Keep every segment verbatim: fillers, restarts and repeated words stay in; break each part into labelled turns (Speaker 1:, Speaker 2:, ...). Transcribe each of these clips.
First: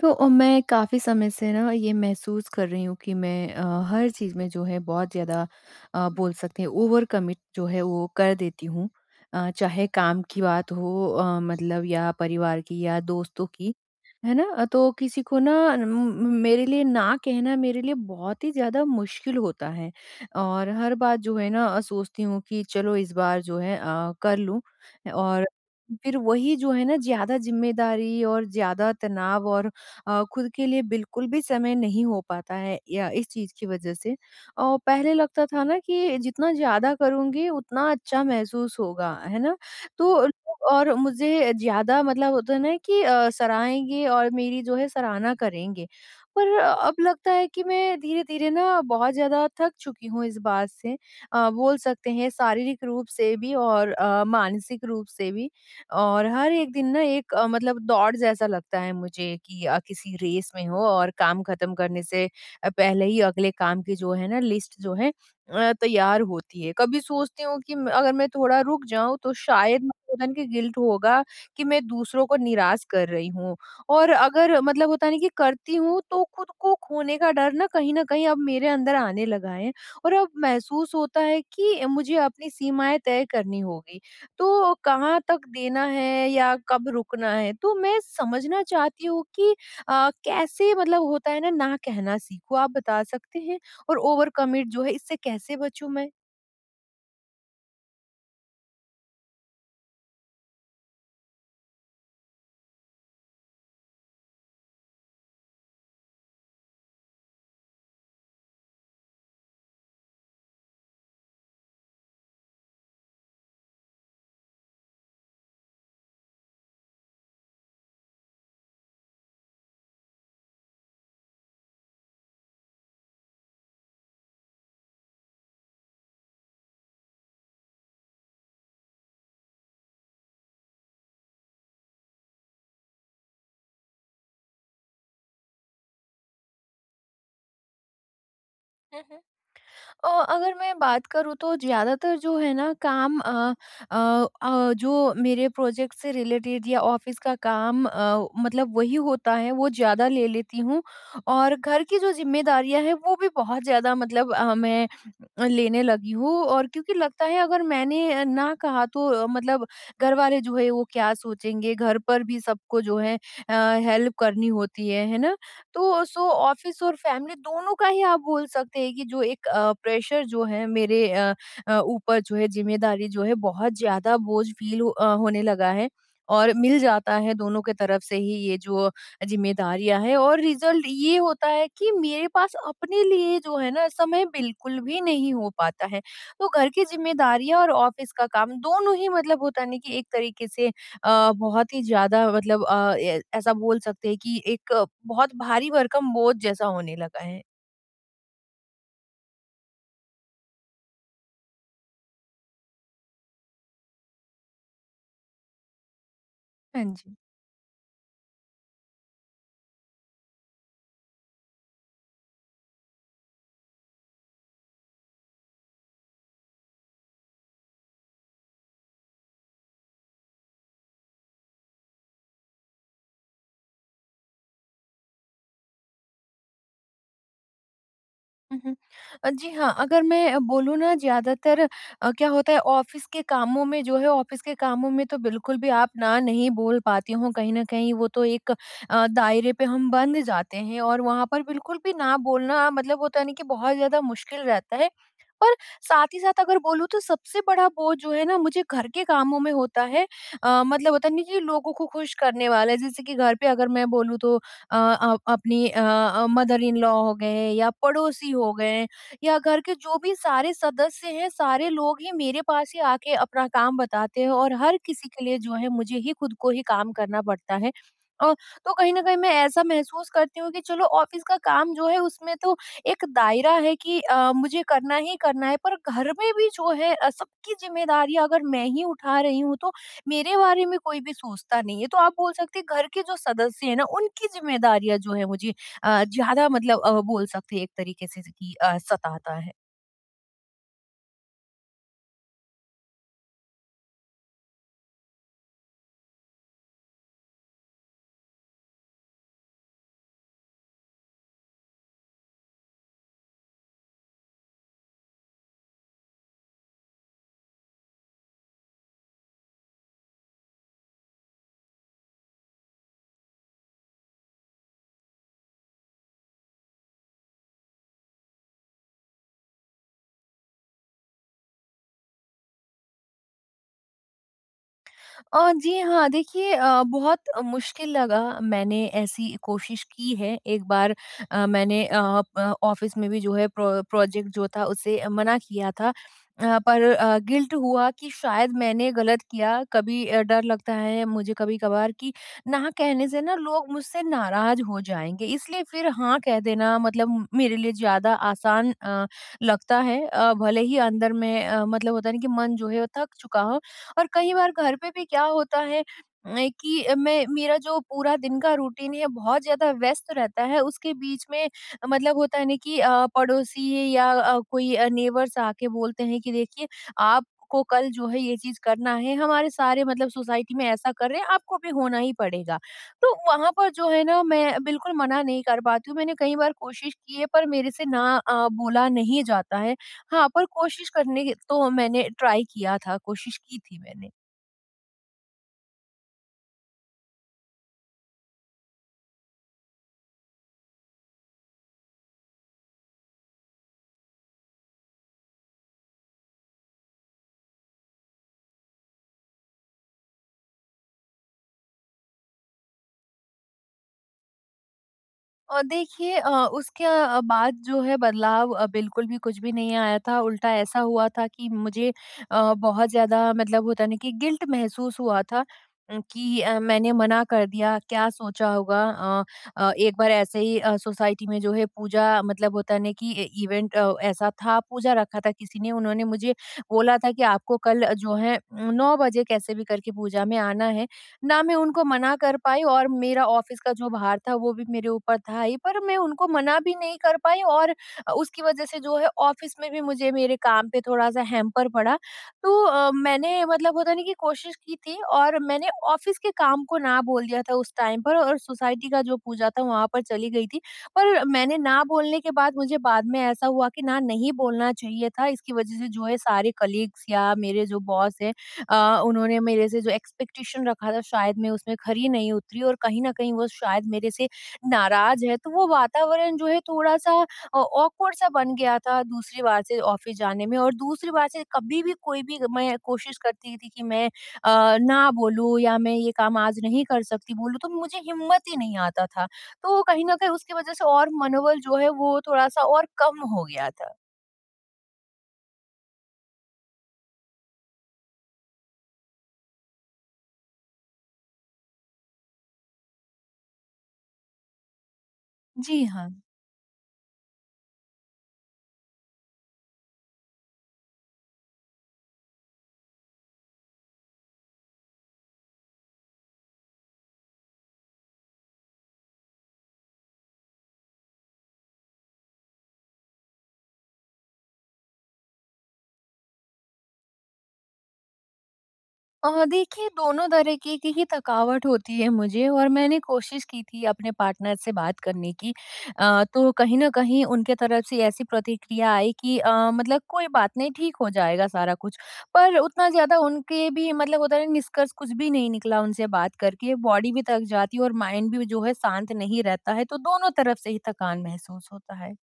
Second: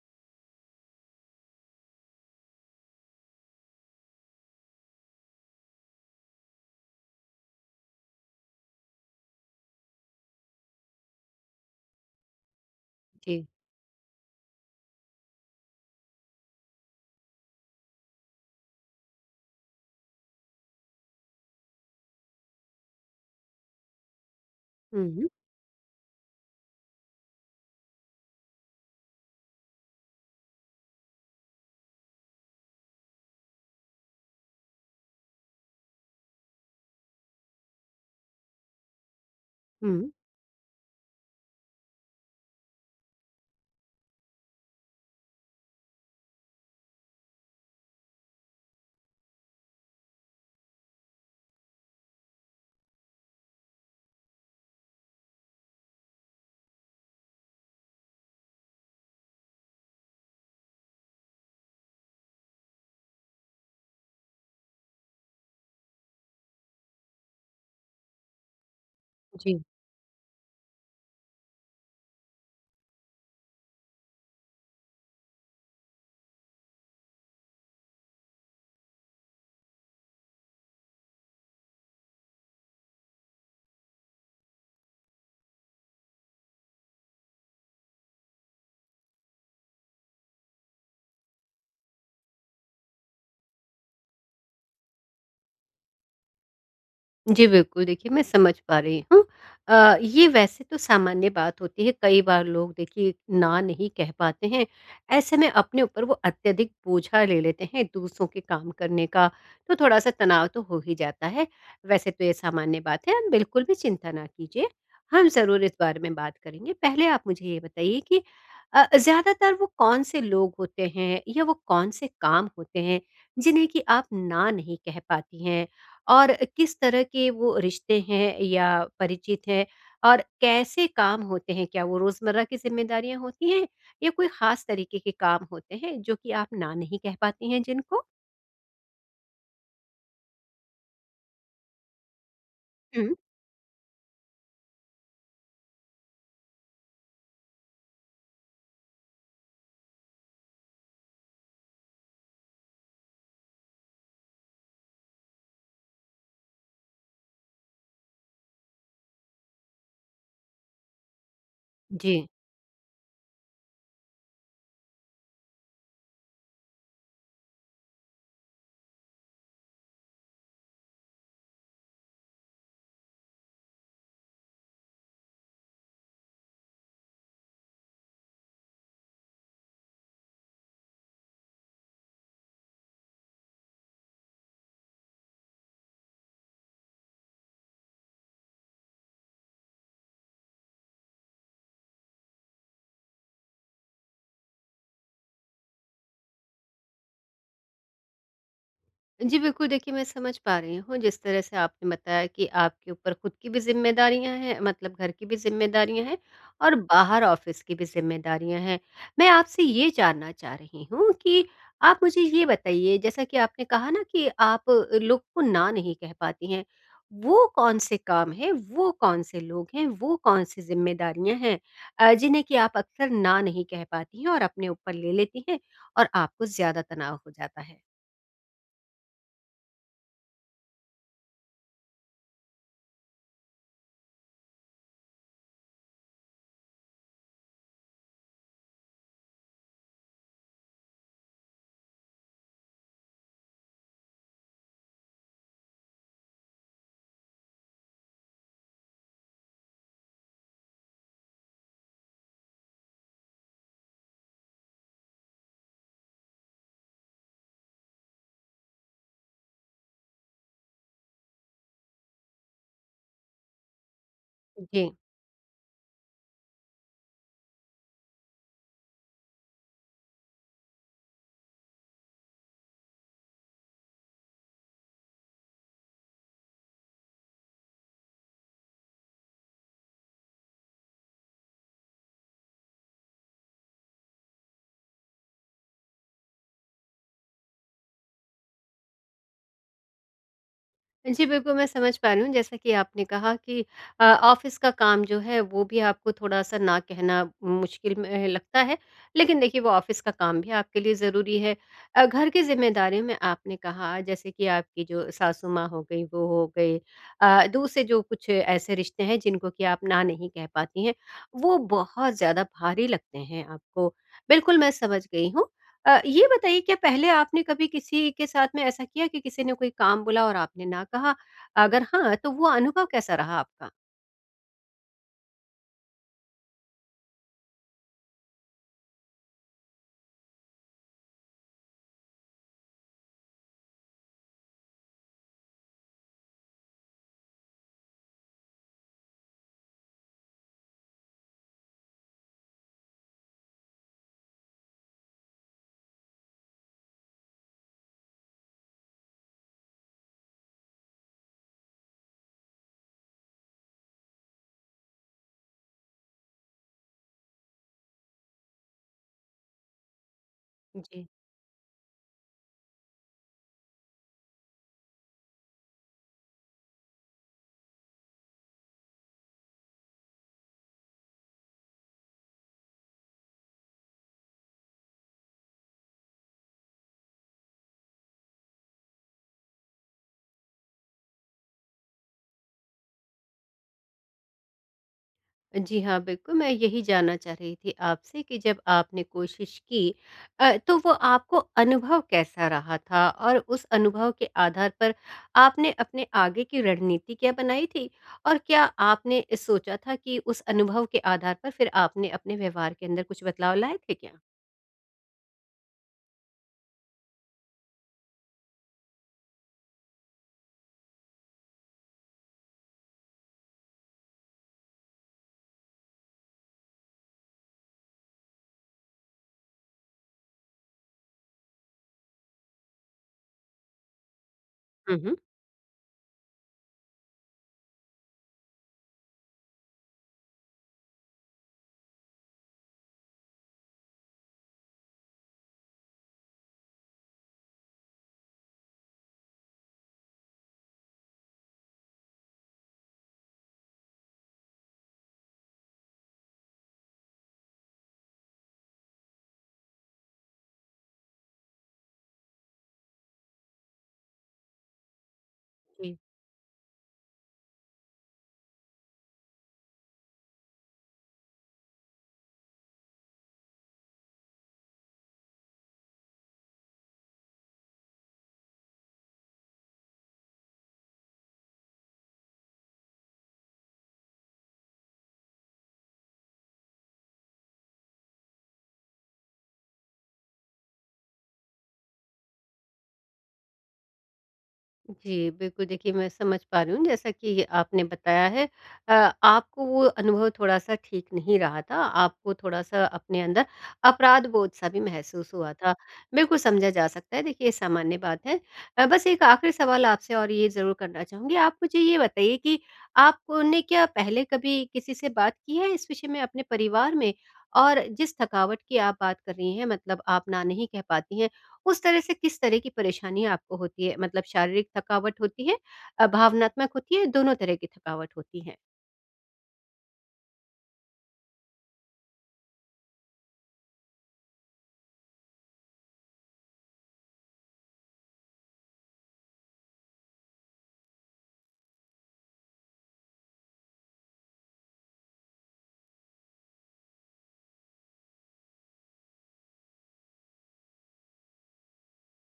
Speaker 1: तो अ, मैं काफ़ी समय से ना ये महसूस कर रही हूँ कि मैं, अ, हर चीज़ में जो है बहुत ज़्यादा, अ, बोल सकते हैं ओवर कमिट जो है वो कर देती हूँ। अ, चाहे काम की बात हो, अ, मतलब या परिवार की या
Speaker 2: जी।
Speaker 1: दोस्तों की, है ना? अ, तो किसी को ना म म- मेरे लिए ना कहना मेरे लिए बहुत ही ज़्यादा मुश्किल होता है, और हर बात जो है ना, अ, सोचती हूँ कि चलो इस बार जो है अ, कर लूँ।
Speaker 2: हुँ, हुँ।
Speaker 1: और फिर वही जो है ना, ज़्यादा ज़िम्मेदारी और ज़्यादा तनाव और अ, खुद के लिए बिल्कुल भी समय नहीं हो पाता है या इस चीज़ की वजह से। और पहले लगता था ना कि जितना ज़्यादा करूँगी उतना अच्छा महसूस होगा, है ना?
Speaker 2: हुँ,
Speaker 1: तो लोग और मुझे ज़्यादा मतलब होता है ना कि अ, सराहेंगे और मेरी जो है सराहना करेंगे। पर अ, अब लगता है कि मैं धीरे-धीरे ना बहुत ज़्यादा थक चुकी हूँ इस बात से। अ, बोल सकते हैं शारीरिक रूप से भी, और अ, मानसिक रूप से भी। और हर एक दिन ना एक, अ, मतलब दौड़ जैसा लगता है मुझे कि अ, किसी रेस में हो, और काम खत्म करने से अ, पहले ही अगले काम की जो है ना लिस्ट जो है अ, तैयार होती है। कभी सोचती हूँ कि म- अगर मैं थोड़ा रुक जाऊं तो
Speaker 2: जी।
Speaker 1: शायद मुझे होता नहीं कि गिल्ट होगा कि मैं दूसरों को निराश कर रही हूँ, और अगर मतलब होता नहीं कि करती हूँ तो खुद को खोने का डर ना कहीं ना कहीं अब मेरे अंदर आने लगा है। और अब महसूस होता है कि मुझे अपनी सीमाएं तय करनी होगी, तो कहाँ तक देना है या कब रुकना है? तो मैं समझना चाहती हूँ कि अ, कैसे मतलब होता है ना, ना कहना सीखूँ? आप बता सकते हैं? और ओवर कमिट जो है इससे कैसे बचूँ मैं?
Speaker 2: जी, बिल्कुल, देखिए मैं समझ पा रही हूँ। अ, ये वैसे तो सामान्य बात होती है, कई बार लोग देखिए ना नहीं कह पाते हैं, ऐसे में अपने ऊपर वो अत्यधिक बोझा ले लेते हैं दूसरों के काम करने का, तो थोड़ा-सा तनाव तो हो ही जाता है। वैसे तो ये सामान्य बात है, आप बिल्कुल भी चिंता ना कीजिए, हम ज़रूर इस बारे में बात करेंगे। पहले आप मुझे ये बताइए कि अ, ज़्यादातर वो कौन-से लोग होते हैं या वो कौन-से काम होते हैं, जिन्हें कि आप ना नहीं कह पाती हैं? और किस तरह के वो रिश्ते हैं या परिचित हैं? और कैसे काम होते हैं? क्या वो रोज़मर्रा की ज़िम्मेदारियाँ होती हैं या कोई ख़ास तरीके के काम होते हैं जो कि आप ना नहीं कह पाती हैं जिनको?
Speaker 1: अ, अगर मैं बात करूँ तो ज़्यादातर जो है ना
Speaker 2: हुँ,
Speaker 1: काम, अ अ अ, जो मेरे प्रोजेक्ट से रिलेटेड या ऑफ़िस का काम, अ, मतलब वही होता है वो ज़्यादा ले लेती हूँ। और घर की जो ज़िम्मेदारियाँ हैं वो भी बहुत ज़्यादा मतलब अ, मैं लेने लगी हूँ, और क्योंकि लगता है अगर मैंने ना कहा तो अ, मतलब घर वाले जो है वो क्या सोचेंगे? घर
Speaker 2: जी।
Speaker 1: पर भी सबको जो है अ, हेल्प करनी होती है, है ना? तो सो ऑफिस और फैमिली दोनों का ही आप बोल सकते हैं कि जो एक अ, प्रेशर जो है मेरे अ, अ, ऊपर जो है जिम्मेदारी जो है बहुत ज्यादा बोझ फील हो, अ, होने लगा है। और मिल जाता है दोनों के तरफ से ही ये जो जिम्मेदारियां है, और रिजल्ट ये होता है कि मेरे पास अपने लिए जो है ना समय बिल्कुल भी नहीं हो पाता है। तो घर की जिम्मेदारियां और ऑफिस का काम दोनों ही मतलब होता नहीं कि एक तरीके से अ, बहुत ही ज़्यादा मतलब, अ, ए ऐसा बोल सकते हैं कि एक अ, बहुत भारी भरकम बोझ जैसा होने लगा है।
Speaker 2: जी, बिल्कुल देखिए मैं समझ पा रही हूँ जिस तरह से आपने बताया कि आपके ऊपर खुद की भी ज़िम्मेदारियाँ हैं मतलब घर की भी ज़िम्मेदारियाँ हैं और
Speaker 1: हाँ जी।
Speaker 2: बाहर ऑफ़िस की भी ज़िम्मेदारियाँ हैं। मैं आपसे ये जानना चाह रही हूँ कि आप मुझे ये बताइए जैसा कि आपने कहा ना कि आप लोग को ना नहीं कह पाती हैं, वो कौन-से काम हैं, वो कौन-से लोग हैं, वो कौन-सी ज़िम्मेदारियाँ हैं अ, जिन्हें कि आप अक्सर ना नहीं कह पाती हैं और अपने ऊपर ले लेती हैं और आपको ज़्यादा तनाव हो जाता है?
Speaker 1: उहुँ। अ, जी हाँ, अगर मैं अ, बोलूँ ना ज़्यादातर, अ, क्या होता है ऑफ़िस के कामों में जो है, ऑफ़िस के कामों में तो बिल्कुल भी आप ना नहीं बोल पाती हूँ। कहीं न कहीं वो तो एक अ, दायरे पे हम बंध जाते हैं, और वहाँ पर बिल्कुल भी ना बोलना मतलब होता नहीं कि बहुत ज़्यादा मुश्किल रहता है। और साथ ही साथ अगर बोलूँ तो सबसे बड़ा बोझ जो है ना मुझे घर के कामों में होता है। अ, मतलब होता नहीं कि लोगों को खुश करने वाला है। जैसे कि घर पे अगर मैं बोलूँ तो, अ, अ, अपनी अ, मदर इन लॉ हो गए, या पड़ोसी हो गए, या घर के जो भी सारे सदस्य हैं, सारे लोग ही मेरे पास ही आके अपना काम बताते हैं, और हर
Speaker 2: जी।
Speaker 1: किसी के लिए जो है मुझे ही खुद को ही काम करना पड़ता है। अ, तो कहीं ना कहीं मैं ऐसा महसूस करती हूँ कि चलो ऑफिस का काम जो है उसमें तो एक दायरा है कि अ, मुझे करना ही करना है, पर घर में भी जो है अ, सबकी जिम्मेदारी अगर मैं ही उठा रही हूँ तो मेरे बारे में कोई भी सोचता नहीं है। तो आप बोल सकते हैं घर के जो सदस्य हैं ना उनकी जिम्मेदारियाँ जो है मुझे अ, ज़्यादा मतलब, अ, बोल सकते हैं एक तरीके से कि अ, सताता है।
Speaker 2: जी, बिल्कुल, मैं समझ पा रही हूँ। जैसा कि आपने कहा कि अ, ऑफ़िस का काम जो है, वो भी आपको थोड़ा-सा ना कहना मुश्किल में लगता है, लेकिन देखिए, वो ऑफ़िस का काम भी आपके लिए ज़रूरी है। अ, घर की ज़िम्मेदारियों में आपने कहा, जैसे कि आपकी जो सासू माँ हो गई, वो हो गई अ, दूसरे जो कुछ ऐसे रिश्ते हैं, जिनको कि आप ना नहीं कह पाती हैं, वो बहुत ज़्यादा भारी लगते हैं आपको। बिल्कुल, मैं समझ गई हूँ। अ, ये बताइए क्या पहले आपने कभी किसी के साथ में ऐसा किया कि किसी ने कोई काम बोला और आपने ना कहा? अगर हाँ, तो वो अनुभव कैसा रहा आपका?
Speaker 1: अ, जी हाँ, देखिए, अ, बहुत मुश्किल लगा। मैंने ऐसी कोशिश की है, एक बार अ, मैंने अ, अ, ऑफ़िस में भी जो है प्रो प्रोजेक्ट जो था उसे मना किया था। अ, पर अ, गिल्ट हुआ कि शायद मैंने गलत किया, कभी अ, डर लगता है मुझे कभी-कभार कि ना कहने से ना लोग मुझसे नाराज़ हो जाएँगे, इसलिए फिर हाँ कह देना मतलब मेरे लिए ज़्यादा आसान अ, लगता है। अ, भले ही अंदर में, अ, मतलब होता है ना कि मन जो है वो थक चुका हो। और कई बार घर पे भी क्या होता है, अ, कि अ, मैं मेरा जो पूरा दिन का रूटीन है बहुत ज्यादा व्यस्त रहता है, उसके
Speaker 2: जी।
Speaker 1: बीच में, अ, मतलब होता है ना कि अ, पड़ोसी है, या अ, कोई नेबर्स आके बोलते हैं कि देखिए आपको कल जो है ये चीज करना है, हमारे सारे मतलब सोसाइटी में ऐसा कर रहे हैं, आपको भी होना ही पड़ेगा। तो वहां पर जो है ना मैं बिल्कुल मना नहीं कर पाती हूँ। मैंने कई बार कोशिश की है, पर मेरे से ना अ, बोला नहीं जाता है। हाँ, पर कोशिश करने की तो मैंने ट्राई किया था, कोशिश की थी मैंने।
Speaker 2: जी हाँ, बिल्कुल मैं यही जानना चाह रही थी आपसे कि जब आपने कोशिश की अ, तो वो आपको अनुभव कैसा रहा था? और उस अनुभव के आधार पर आपने अपने आगे की रणनीति क्या बनाई थी? और क्या आपने सोचा था कि उस अनुभव के आधार पर फिर आपने अपने व्यवहार के अंदर कुछ बदलाव लाए थे क्या?
Speaker 1: और देखिए अ, उसके अ, बाद जो है बदलाव अ, बिल्कुल भी कुछ भी नहीं आया था। उल्टा ऐसा हुआ था कि मुझे अ, बहुत ज़्यादा मतलब होता है ना कि गिल्ट महसूस हुआ था। उम, कि अ, मैंने मना कर दिया, क्या सोचा होगा? अ अ, एक बार ऐसे ही अ, सोसाइटी में जो है पूजा, मतलब होता है ना कि इ इवेंट अ, ऐसा था। पूजा
Speaker 2: हुँ,
Speaker 1: रखा था किसी ने, उन्होंने मुझे बोला था कि आपको कल जो है उम, नौ बजे कैसे भी करके पूजा में आना है। ना मैं उनको मना कर पाई, और मेरा ऑफिस का जो भार था वो भी मेरे ऊपर था ही, पर मैं उनको मना भी नहीं कर पाई, और उसकी वजह से जो है ऑफिस में भी मुझे मेरे काम पे थोड़ा सा हैम्पर पड़ा। तो अ, मैंने मतलब होता नहीं कि कोशिश की थी, और मैंने ऑफिस के काम को ना बोल दिया था उस टाइम पर, और सोसाइटी का जो पूजा था वहाँ पर चली गई थी। पर मैंने ना बोलने के बाद मुझे बाद में ऐसा हुआ कि ना नहीं बोलना चाहिए था, इसकी वजह से
Speaker 2: हुँ।
Speaker 1: जो है सारे कलीग्स या मेरे जो बॉस हैं अ, उन्होंने मेरे से जो एक्सपेक्टेशन रखा था शायद मैं उसमें खरी नहीं उतरी, और कहीं न कहीं वो शायद मेरे से नाराज़ है। तो वो वातावरण जो है थोड़ा-सा अ, ऑकवर्ड सा बन गया था दूसरी बार से ऑफ़िस जाने में, और दूसरी बार से कभी भी कोई भी मैं कोशिश करती थी कि मैं अ, ना बोलूँ या मैं ये काम आज नहीं कर सकती बोलूँ, तो मुझे हिम्मत ही नहीं आता था। तो कहीं न कहीं उसकी वज़ह से और मनोबल जो है वो थोड़ा-सा और कम हो गया था।
Speaker 2: जी, बिल्कुल देखिए मैं समझ पा रही हूँ जैसा कि आपने बताया है अ, आपको वो अनुभव थोड़ा-सा ठीक नहीं रहा था, आपको थोड़ा-सा अपने अंदर अपराध बोध-सा भी महसूस हुआ था।
Speaker 1: जी हाँ।
Speaker 2: बिल्कुल समझा जा सकता है देखिए ये सामान्य बात है। अ, बस एक आखिरी सवाल आपसे और ये ज़रूर करना चाहूँगी, आप मुझे ये बताइए कि आपने क्या पहले कभी किसी से बात की है इस विषय में अपने परिवार में? और जिस थकावट की आप बात कर रही हैं मतलब आप ना नहीं कह पाती हैं उस तरह से किस तरह की परेशानी आपको होती है? मतलब शारीरिक थकावट होती है अ, भावनात्मक होती है, दोनों तरह की थकावट होती है?
Speaker 1: अ, देखिए दोनों तरीके की ही थकावट होती है मुझे, और मैंने कोशिश की थी अपने पार्टनर से बात करने की। अ, तो कहीं न कहीं उनके तरफ से ऐसी प्रतिक्रिया आई कि अ, मतलब कोई बात नहीं, ठीक हो जाएगा सारा कुछ। पर उतना ज़्यादा उनके भी मतलब होता है ना, निष्कर्ष कुछ भी नहीं निकला उनसे बात करके। बॉडी भी थक जाती है, और माइंड भी जो है शांत नहीं रहता है, तो दोनों तरफ से ही थकान महसूस होता है।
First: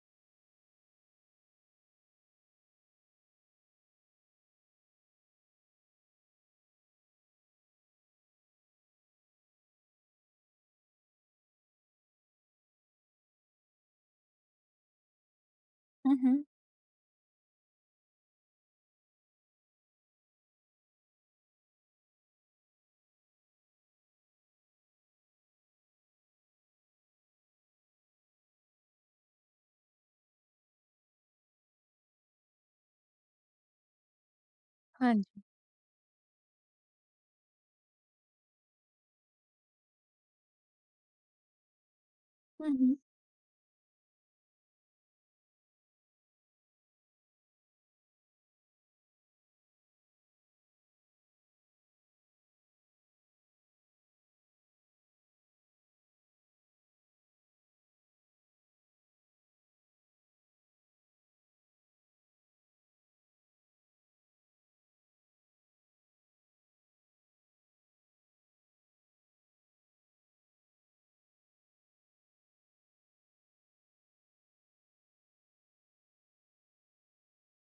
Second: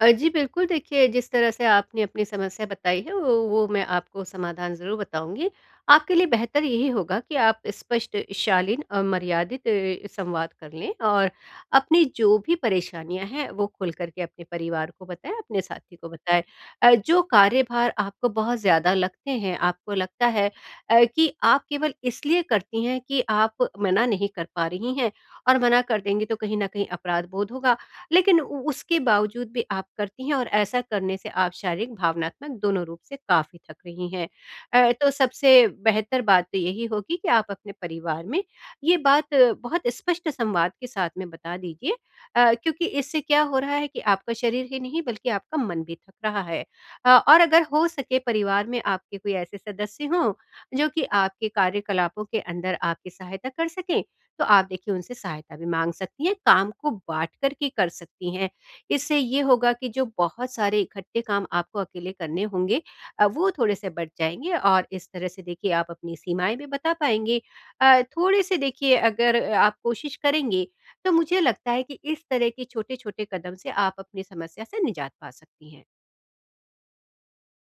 Speaker 2: अ, जी बिल्कुल, देखिए जिस तरह से आपने अपनी समस्या बताई है वो वो मैं आपको समाधान ज़रूर बताऊँगी। आपके लिए बेहतर यही होगा कि आप स्पष्ट, शालीन और मर्यादित अ, संवाद कर लें और अपनी जो भी परेशानियाँ हैं वो खुल कर के अपने परिवार को बताएँ, अपने साथी को
Speaker 1: हुँ,
Speaker 2: बताएँ।
Speaker 1: हुँ।
Speaker 2: अ, जो कार्यभार आपको बहुत ज़्यादा लगते हैं, आपको लगता है अ, कि आप केवल इसलिए करती हैं कि आप मना नहीं कर पा रही हैं और मना कर देंगी तो कहीं न कहीं अपराध बोध होगा लेकिन उ उसके बावजूद भी आप करती हैं और ऐसा करने से आप शारीरिक, भावनात्मक दोनों रूप से काफ़ी थक रही हैं। अ, तो
Speaker 1: हाँ जी।
Speaker 2: सबसे बेहतर बात तो यही होगी कि आप अपने परिवार में ये बात अ, बहुत स्पष्ट संवाद के साथ में बता दीजिए अ,
Speaker 1: हुँ,
Speaker 2: क्योंकि
Speaker 1: हुँ।
Speaker 2: इससे क्या हो रहा है कि आपका शरीर ही नहीं बल्कि आपका मन भी थक रहा है। अ, और अगर हो सके परिवार में आपके कोई ऐसे सदस्य हों, जो कि आपके कार्यकलापों के अंदर आपकी सहायता कर सकें, तो आप देखिए उनसे सहायता भी मांग सकती हैं, काम को बाँट कर के कर सकती हैं। इससे ये होगा कि जो बहुत सारे इकट्ठे काम आपको अकेले करने होंगे अ, वो थोड़े से बँट जाएँगे और इस तरह से देखिए आप अपनी सीमाएँ भी बता पाएँगे। अ, थोड़े से देखिए अगर अ, आप कोशिश करेंगे, तो मुझे लगता है कि इस तरह के छोटे-छोटे कदम से आप अपनी समस्या से निजात पा सकती हैं।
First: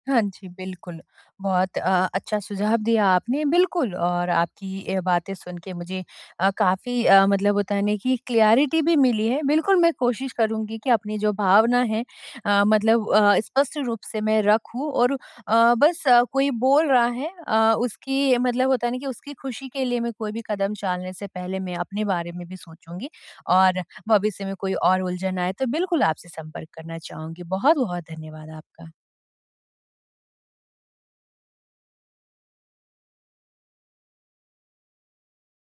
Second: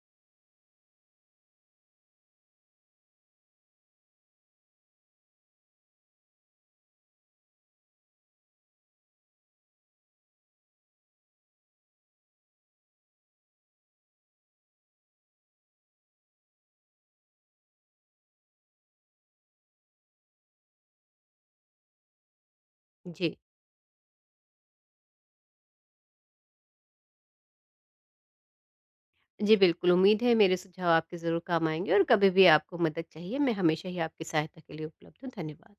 Speaker 1: हाँ जी, बिल्कुल। बहुत अ, अच्छा सुझाव दिया आपने, बिल्कुल, और आपकी ये बातें सुन के मुझे अ, काफ़ी अ, मतलब होता है ना कि क्लैरिटी भी मिली है। बिल्कुल, मैं कोशिश करूँगी कि अपनी जो भावना है अ, मतलब अ, स्पष्ट रूप से मैं रखूँ, और अ, बस अ, कोई बोल रहा है अ, उसकी मतलब होता है ना कि उसकी खुशी के लिए मैं कोई भी कदम चालने से पहले मैं अपने बारे में भी सोचूँगी,
Speaker 2: जी।
Speaker 1: और भविष्य में कोई और उलझन आए तो बिल्कुल आपसे संपर्क करना चाहूँगी। बहुत-बहुत धन्यवाद आपका।
Speaker 2: जी, बिल्कुल उम्मीद है मेरे सुझाव आपके ज़रूर काम आएँगे और कभी भी आपको मदद चाहिए मैं हमेशा ही आपकी सहायता के लिए उपलब्ध हूँ। धन्यवाद।